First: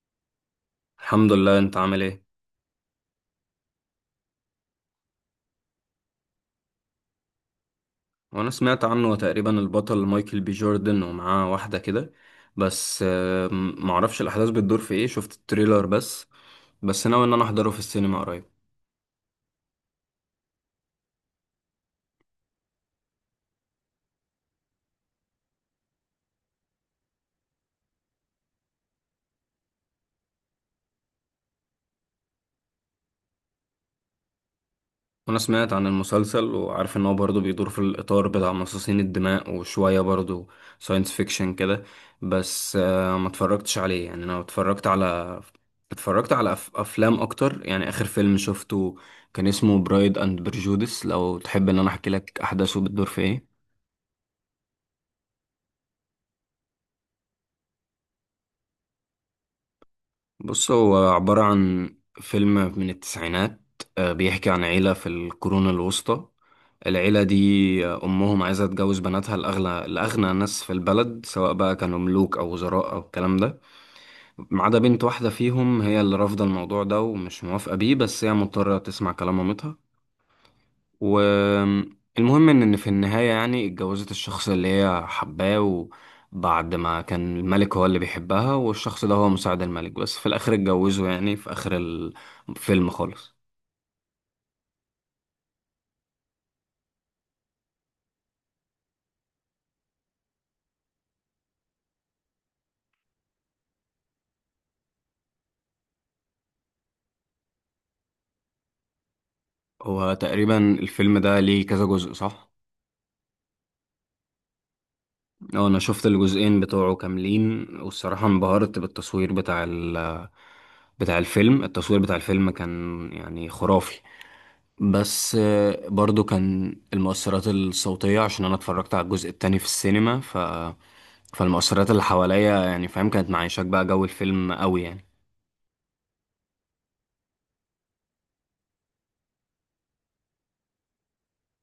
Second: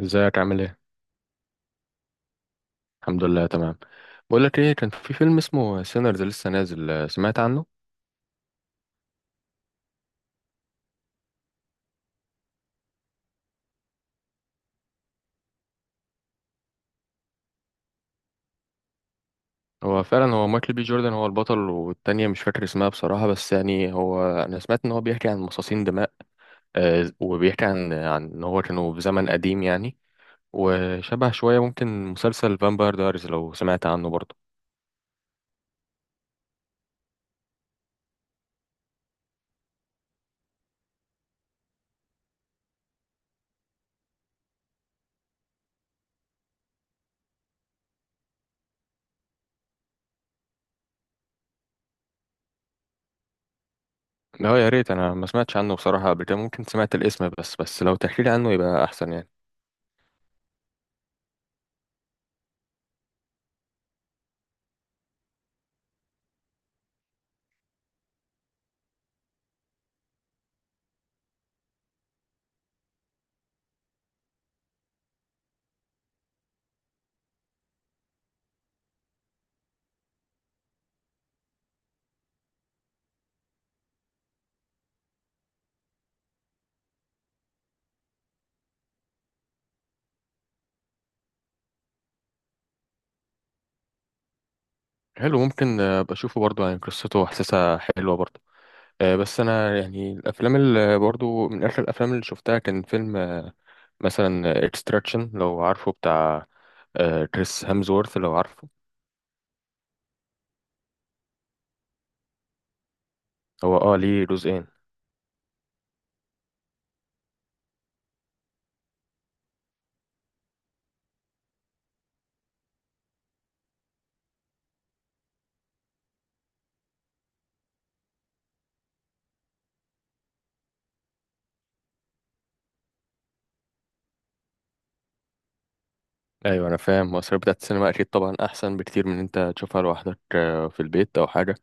ازيك عامل ايه؟ الحمد لله، انت عامل ايه؟ الحمد لله تمام. بقول لك ايه، كان في فيلم اسمه سينرز لسه نازل، سمعت عنه؟ وانا سمعت عنه تقريبا، البطل مايكل بي جوردن ومعاه واحدة كده. بس معرفش الاحداث بتدور في ايه، شفت التريلر بس. بس ناوي ان انا احضره في السينما قريب. هو فعلا هو مايكل بي جوردن هو البطل، والتانية مش فاكر اسمها بصراحة، بس يعني هو انا سمعت ان هو بيحكي عن مصاصين دماء. وبيحكي عن ان هو كانوا في زمن قديم يعني. وشبه شوية ممكن مسلسل فامباير دايرز، لو سمعت عنه برضه. انا سمعت عن المسلسل وعارف ان هو برضه بيدور في الاطار بتاع مصاصين الدماء، وشويه برضه ساينس فيكشن كده. بس ما اتفرجتش عليه يعني. انا اتفرجت على افلام اكتر. يعني اخر فيلم شفته كان اسمه برايد اند برجودس، لو تحب ان انا احكي لك. احداثه بتدور في ايه؟ لا، يا ريت، انا ما سمعتش عنه بصراحة قبل كده، ممكن سمعت الاسم بس لو تحكي لي عنه يبقى احسن يعني. بص، هو عبارة عن فيلم من التسعينات. بيحكي عن عيلة في القرون الوسطى. العيلة دي أمهم عايزة تجوز بناتها لأغنى ناس في البلد، سواء بقى كانوا ملوك أو وزراء أو الكلام ده. ما عدا بنت واحدة فيهم، هي اللي رافضة الموضوع ده ومش موافقة بيه، بس هي مضطرة تسمع كلام مامتها. والمهم ان في النهاية يعني اتجوزت الشخص اللي هي حباه. وبعد ما كان الملك هو اللي بيحبها، والشخص ده هو مساعد الملك، بس في الاخر اتجوزوا يعني، في اخر الفيلم خالص. حلو، ممكن بشوفه برضه يعني، قصته وحساسة حلوة برضه. بس انا يعني الافلام اللي برضو من اخر الافلام اللي شفتها كان فيلم مثلا اكستراكشن، لو عارفه، بتاع كريس هامزورث، لو عارفه. هو تقريبا الفيلم ده ليه كذا جزء، صح؟ هو اه ليه جزئين. اه، انا شفت الجزئين بتوعه كاملين، والصراحة انبهرت بالتصوير بتاع بتاع الفيلم. التصوير بتاع الفيلم كان يعني خرافي. بس برضو كان المؤثرات الصوتية، عشان أنا اتفرجت على الجزء التاني في السينما فالمؤثرات اللي حواليا يعني، فاهم، كانت معيشاك بقى جو الفيلم قوي يعني. ايوه، انا فاهم، مصاريف بتاعت السينما اكيد طبعا احسن بكتير من إن انت تشوفها لوحدك في البيت او حاجه.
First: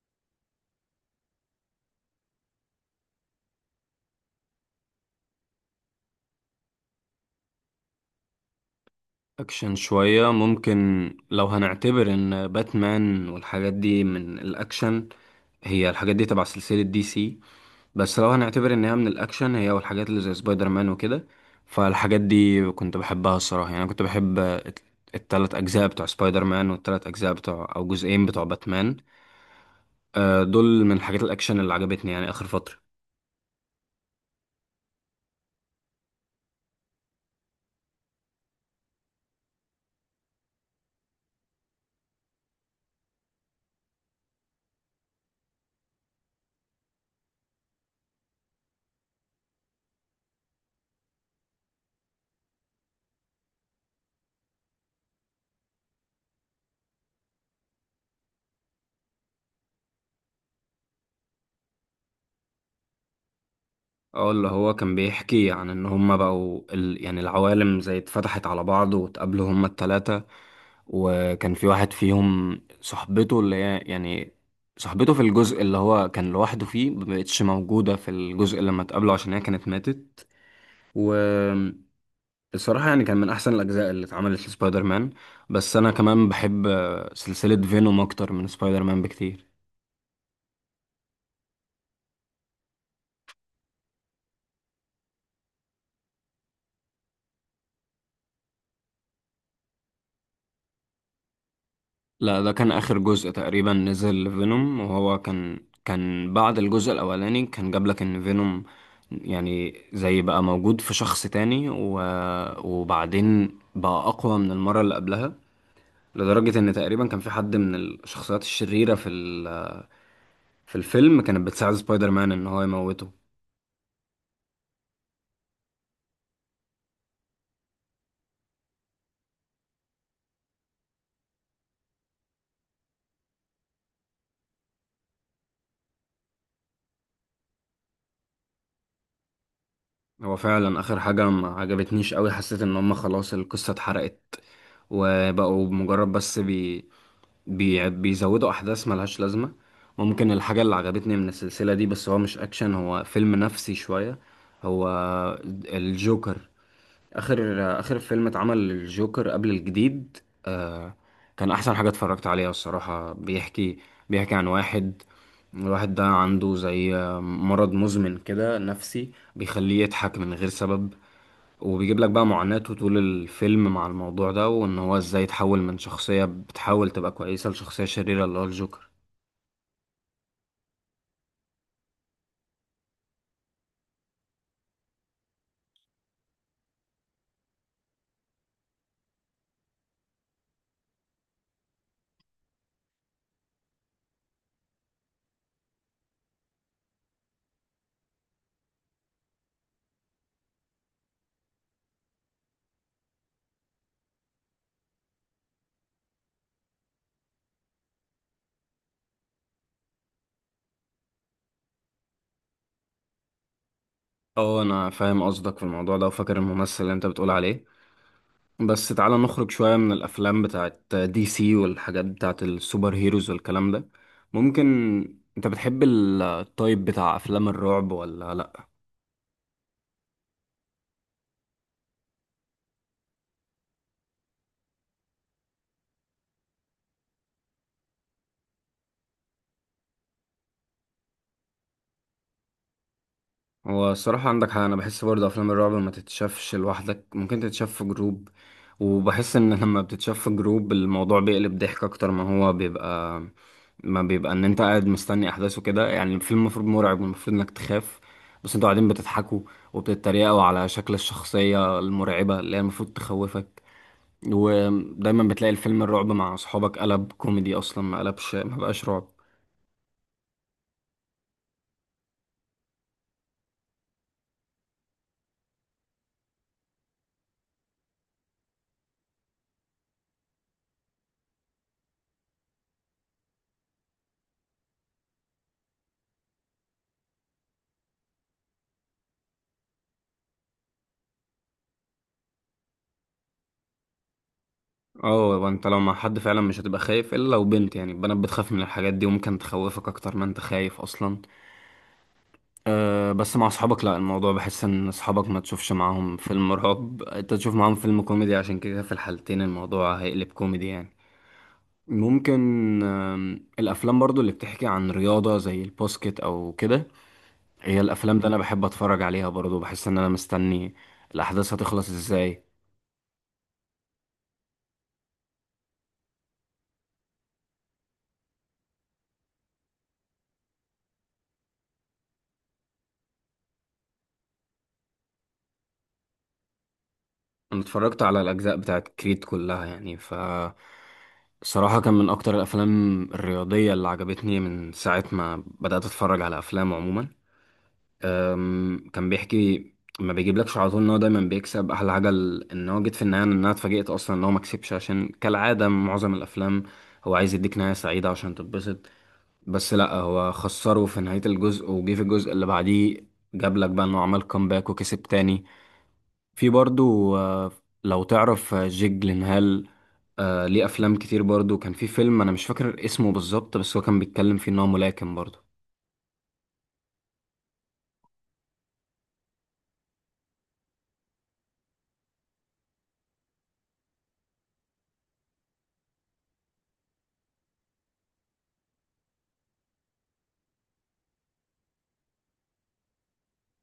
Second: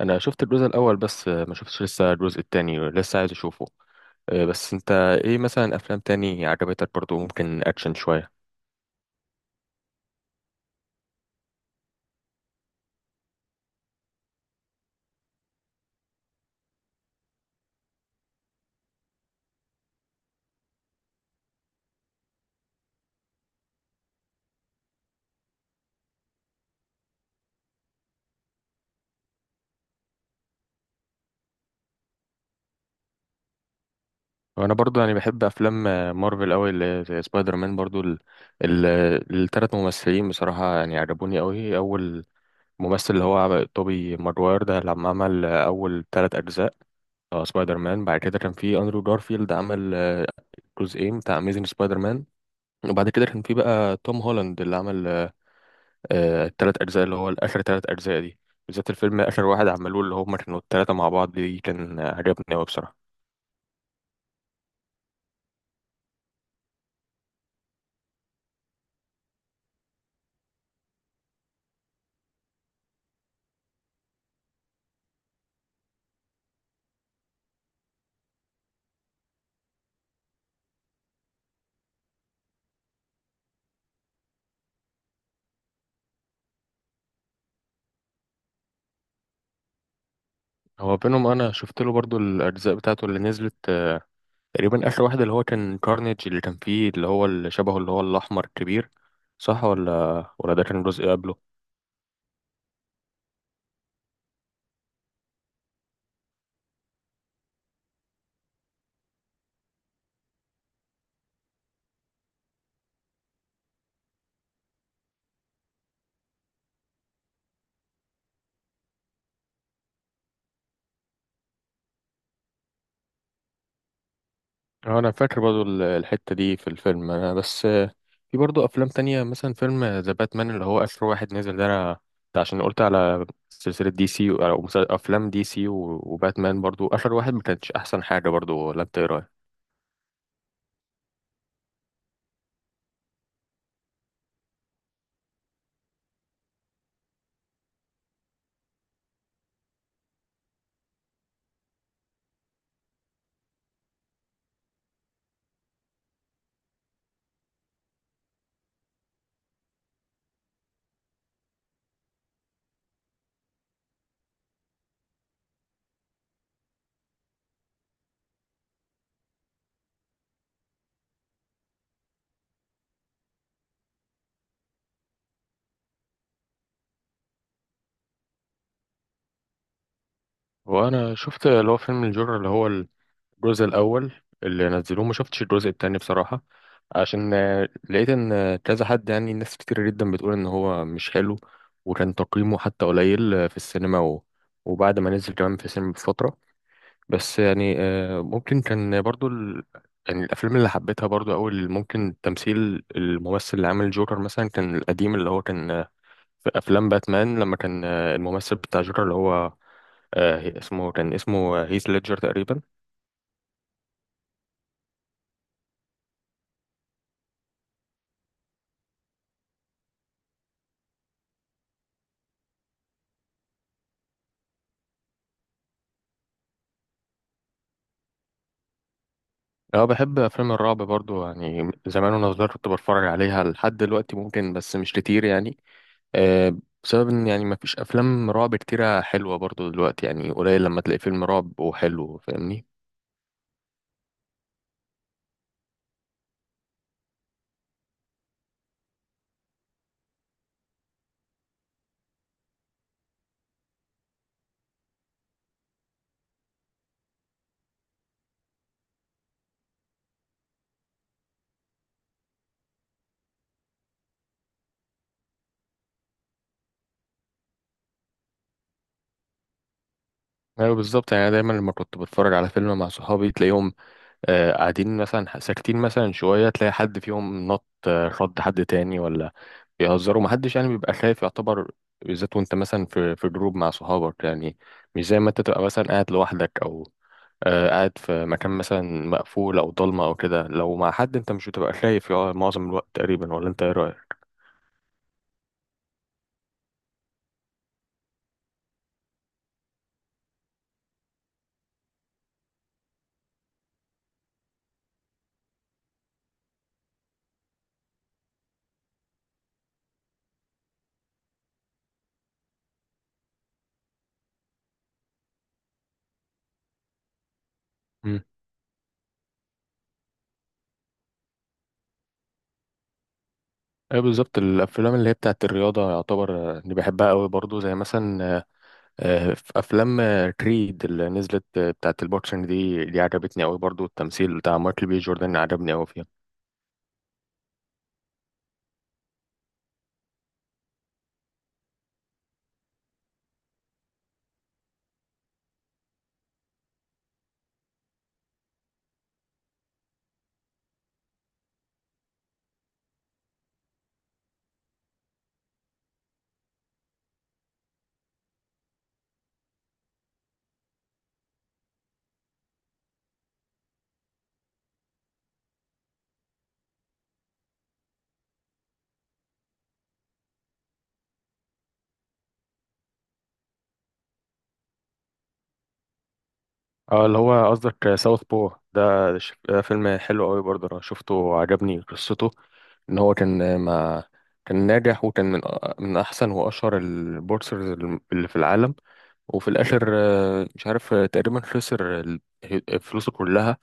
انا شفت الجزء الاول بس، ما شفتش لسه الجزء التاني، لسه عايز اشوفه. بس انت ايه مثلا افلام تاني عجبتك برضو؟ ممكن اكشن شويه. أكشن شوية ممكن، لو هنعتبر إن باتمان والحاجات دي من الأكشن. هي الحاجات دي تبع سلسلة دي سي. بس لو هنعتبر إن هي من الأكشن، هي والحاجات اللي زي سبايدر مان وكده، فالحاجات دي كنت بحبها الصراحة يعني. أنا كنت بحب التلات أجزاء بتوع سبايدر مان، والتلات أجزاء بتوع، أو جزئين بتوع، باتمان. دول من حاجات الاكشن اللي عجبتني يعني اخر فتره. وانا برضو يعني بحب افلام مارفل قوي، اللي زي سبايدر مان برضو ال... ال3 ممثلين بصراحه يعني عجبوني قوي. اول ممثل اللي هو توبي ماجواير ده لما عمل اول 3 اجزاء سبايدر مان. بعد كده كان في اندرو جارفيلد عمل جزئين بتاع اميزنج سبايدر مان. وبعد كده كان في بقى توم هولاند اللي عمل ال3 اجزاء اللي هو اخر 3 اجزاء دي. بالذات الفيلم اخر واحد عملوه اللي هم كانوا الثلاثه مع بعض دي كان عجبني قوي بصراحه. اه، اللي هو كان بيحكي عن ان هما بقوا يعني العوالم زي اتفتحت على بعض، واتقابلوا هما التلاتة. وكان في واحد فيهم صاحبته، اللي هي يعني صاحبته في الجزء اللي هو كان لوحده فيه، مبقتش موجودة في الجزء لما اتقابلوا، عشان هي كانت ماتت. والصراحة يعني كان من أحسن الأجزاء اللي اتعملت لسبايدر مان. بس أنا كمان بحب سلسلة فينوم أكتر من سبايدر مان بكتير. هو بينهم انا شفت له برضو الاجزاء بتاعته اللي نزلت، تقريبا اخر واحد اللي هو كان كارنيج اللي كان فيه اللي هو اللي شبهه اللي هو الاحمر الكبير، صح؟ ولا ده كان جزء قبله. لا، ده كان آخر جزء تقريبا نزل فينوم، وهو كان بعد الجزء الأولاني. كان جاب لك إن فينوم يعني زي بقى موجود في شخص تاني، وبعدين بقى أقوى من المرة اللي قبلها. لدرجة إن تقريبا كان في حد من الشخصيات الشريرة في في الفيلم كانت بتساعد سبايدر مان إن هو يموته. انا فاكر برضو الحتة دي في الفيلم انا بس، في برضو افلام تانية مثلا فيلم ذا باتمان اللي هو اخر واحد نزل ده. انا ده عشان قلت على سلسلة دي سي او افلام دي سي وباتمان برضو اخر واحد ما كانتش احسن حاجة برضو، ولا انت ايه رايك؟ هو فعلا آخر حاجة ما عجبتنيش قوي. حسيت إن هما خلاص القصة اتحرقت، وبقوا مجرد بس بيزودوا احداث ملهاش لازمه. ممكن الحاجه اللي عجبتني من السلسله دي، بس هو مش اكشن، هو فيلم نفسي شويه، هو الجوكر. اخر اخر فيلم اتعمل للجوكر قبل الجديد. آه... كان احسن حاجه اتفرجت عليها الصراحه. بيحكي عن واحد. الواحد ده عنده زي مرض مزمن كده نفسي بيخليه يضحك من غير سبب. وبيجيب لك بقى معاناته طول الفيلم مع الموضوع ده، وان هو ازاي يتحول من شخصية بتحاول تبقى كويسة لشخصية شريرة اللي هو الجوكر. وانا شفت اللي هو فيلم الجورة اللي هو الجزء الاول اللي نزلوه. ما شفتش الجزء التاني بصراحه، عشان لقيت ان كذا حد يعني ناس كتير جدا بتقول ان هو مش حلو، وكان تقييمه حتى قليل في السينما وبعد ما نزل كمان في السينما بفتره. بس يعني، ممكن كان برضو يعني الافلام اللي حبيتها برضو اول ممكن تمثيل الممثل اللي عامل جوكر مثلا كان القديم اللي هو كان، في افلام باتمان لما كان الممثل بتاع جوكر اللي هو اسمه كان اسمه هيث ليدجر تقريبا. اه، انا فاهم قصدك في الموضوع ده وفاكر الممثل اللي انت بتقول عليه. بس تعالى نخرج شوية من الافلام بتاعت دي سي والحاجات بتاعت السوبر هيروز والكلام ده. ممكن، انت بتحب التايب بتاع افلام الرعب ولا؟ اه بحب افلام الرعب برضو يعني، زمان وانا صغير كنت بتفرج عليها لحد دلوقتي، ممكن بس مش كتير يعني. آه بسبب ان يعني ما فيش افلام رعب كتيرة حلوة برضو دلوقتي، يعني قليل لما تلاقي فيلم رعب وحلو، فاهمني. هو الصراحة عندك حق، أنا بحس برضه أفلام الرعب ما تتشافش لوحدك، ممكن تتشاف في جروب. وبحس إن لما بتتشاف في جروب، الموضوع بيقلب ضحك أكتر ما بيبقى إن أنت قاعد مستني أحداثه كده يعني. الفيلم المفروض مرعب والمفروض إنك تخاف، بس أنتوا قاعدين بتضحكوا، وبتتريقوا على شكل الشخصية المرعبة اللي هي المفروض تخوفك. ودايما بتلاقي الفيلم الرعب مع أصحابك قلب كوميدي، أصلا ما قلبش، ما بقاش رعب. ايوه، بالظبط، يعني دايما لما كنت بتفرج على فيلم مع صحابي تلاقيهم قاعدين مثلا ساكتين مثلا شوية، تلاقي حد فيهم نط رد حد تاني، ولا بيهزروا، محدش يعني بيبقى خايف يعتبر. بالذات وانت مثلا في جروب مع صحابك يعني، مش زي ما انت تبقى مثلا قاعد لوحدك او قاعد في مكان مثلا مقفول او ضلمه او كده، لو مع حد انت مش بتبقى خايف يقع معظم الوقت تقريبا، ولا انت ايه رايك؟ اه، انت لو مع حد فعلا مش هتبقى خايف، الا لو بنت، يعني البنات بتخاف من الحاجات دي وممكن تخوفك اكتر ما انت خايف اصلا. أه، بس مع اصحابك لا، الموضوع بحس ان اصحابك ما تشوفش معاهم فيلم رعب، انت تشوف معاهم فيلم كوميدي، عشان كده في الحالتين الموضوع هيقلب كوميدي يعني. ممكن الافلام برضو اللي بتحكي عن رياضة زي الباسكت او كده، هي الافلام امم ده انا بحب اتفرج عليها برضو، بحس ان انا مستني الاحداث هتخلص ازاي. ايه بالظبط، الافلام اللي هي بتاعت الرياضه يعتبر اللي بحبها قوي برضو، زي مثلا في افلام كريد اللي نزلت بتاعت البوكسنج دي عجبتني قوي برضو، التمثيل بتاع مايكل بي جوردن عجبني قوي فيها. انا اتفرجت على الاجزاء بتاعت كريد كلها، يعني ف الصراحه كان من اكتر الافلام الرياضيه اللي عجبتني من ساعه ما بدات اتفرج على افلام عموما. كان بيحكي، ما بيجيبلكش على طول ان هو دايما بيكسب احلى حاجه، ان هو جيت في النهايه ان انا اتفاجئت اصلا ان هو ما كسبش، عشان كالعاده معظم الافلام هو عايز يديك نهايه سعيده عشان تتبسط. بس لا، هو خسره في نهايه الجزء، وجه في الجزء اللي بعديه جابلك بقى انه عمل كومباك وكسب تاني. في برضو لو تعرف جيك جلينهال، ليه افلام كتير برضو. كان في فيلم انا مش فاكر اسمه بالظبط، بس هو كان بيتكلم فيه ان هو ملاكم برضو. اه اللي هو قصدك ساوث بو ده، ده فيلم حلو قوي برضه، انا شفته عجبني قصته. ان هو كان ما كان ناجح وكان من احسن واشهر البورسرز اللي في العالم، وفي الاخر مش عارف تقريبا خسر فلوسه كلها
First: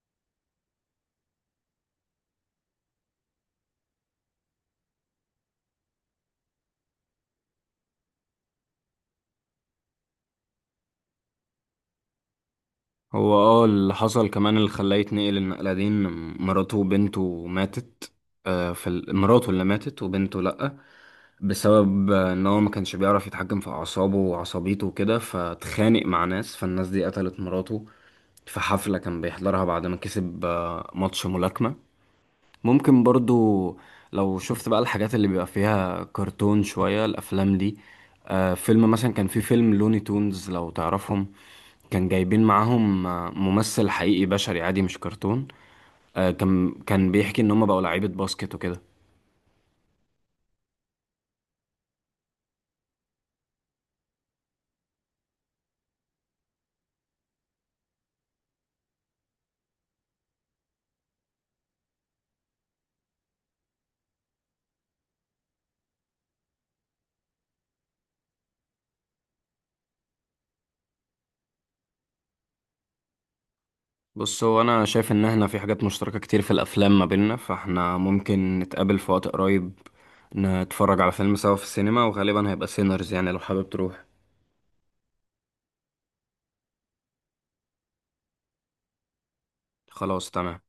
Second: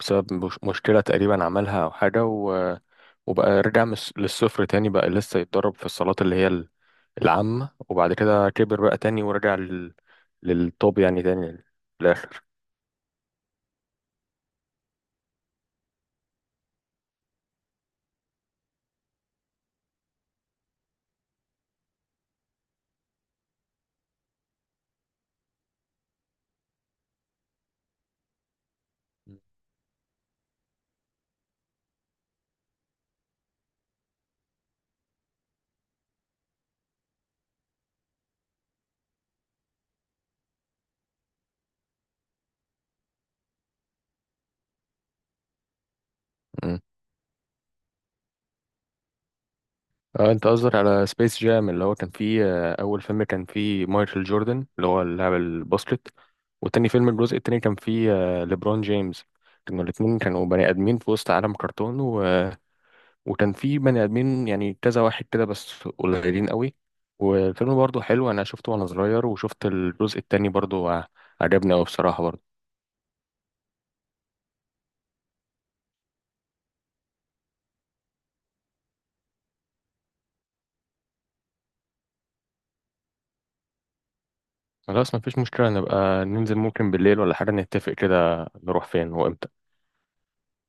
بسبب مشكلة تقريبا عملها او حاجة، و- وبقى رجع من للصفر تاني، بقى لسه يتدرب في الصالات اللي هي العامة، وبعد كده كبر بقى تاني ورجع للتوب يعني تاني في الاخر. هو اه، اللي حصل كمان اللي خلاه يتنقل النقلة دي، ان مراته وبنته ماتت. في مراته اللي ماتت وبنته لأ. بسبب ان هو ما كانش بيعرف يتحكم في اعصابه وعصبيته وكده، فاتخانق مع ناس، فالناس دي قتلت مراته في حفلة كان بيحضرها بعد ما كسب ماتش ملاكمة. ممكن برضو لو شفت بقى الحاجات اللي بيبقى فيها كرتون شوية، الأفلام دي، آه، فيلم مثلا. كان في فيلم لوني تونز، لو تعرفهم، كان جايبين معاهم ممثل حقيقي بشري عادي مش كرتون. آه، مم. كان بيحكي إن هما بقوا لعيبة باسكت وكده. اه انت قصدك على سبيس جام اللي هو كان فيه اول فيلم كان فيه مايكل جوردن اللي هو اللاعب الباسكت. والتاني فيلم الجزء التاني كان فيه ليبرون جيمس. كانوا الاتنين كانوا بني ادمين في وسط عالم كرتون وكان فيه بني ادمين يعني كذا واحد كده بس قليلين قوي. والفيلم برضه حلو، انا شفته وانا صغير، وشفت الجزء التاني برضه عجبني قوي بصراحة برضه. بص، هو أنا شايف إن احنا في حاجات مشتركة كتير في الأفلام ما بيننا، فاحنا ممكن نتقابل في وقت قريب، نتفرج على فيلم سوا في السينما، وغالبا هيبقى سينرز، يعني لو حابب تروح. خلاص، مفيش مشكلة، نبقى ننزل ممكن بالليل ولا حاجة، نتفق كده نروح فين وامتى. خلاص، تمام.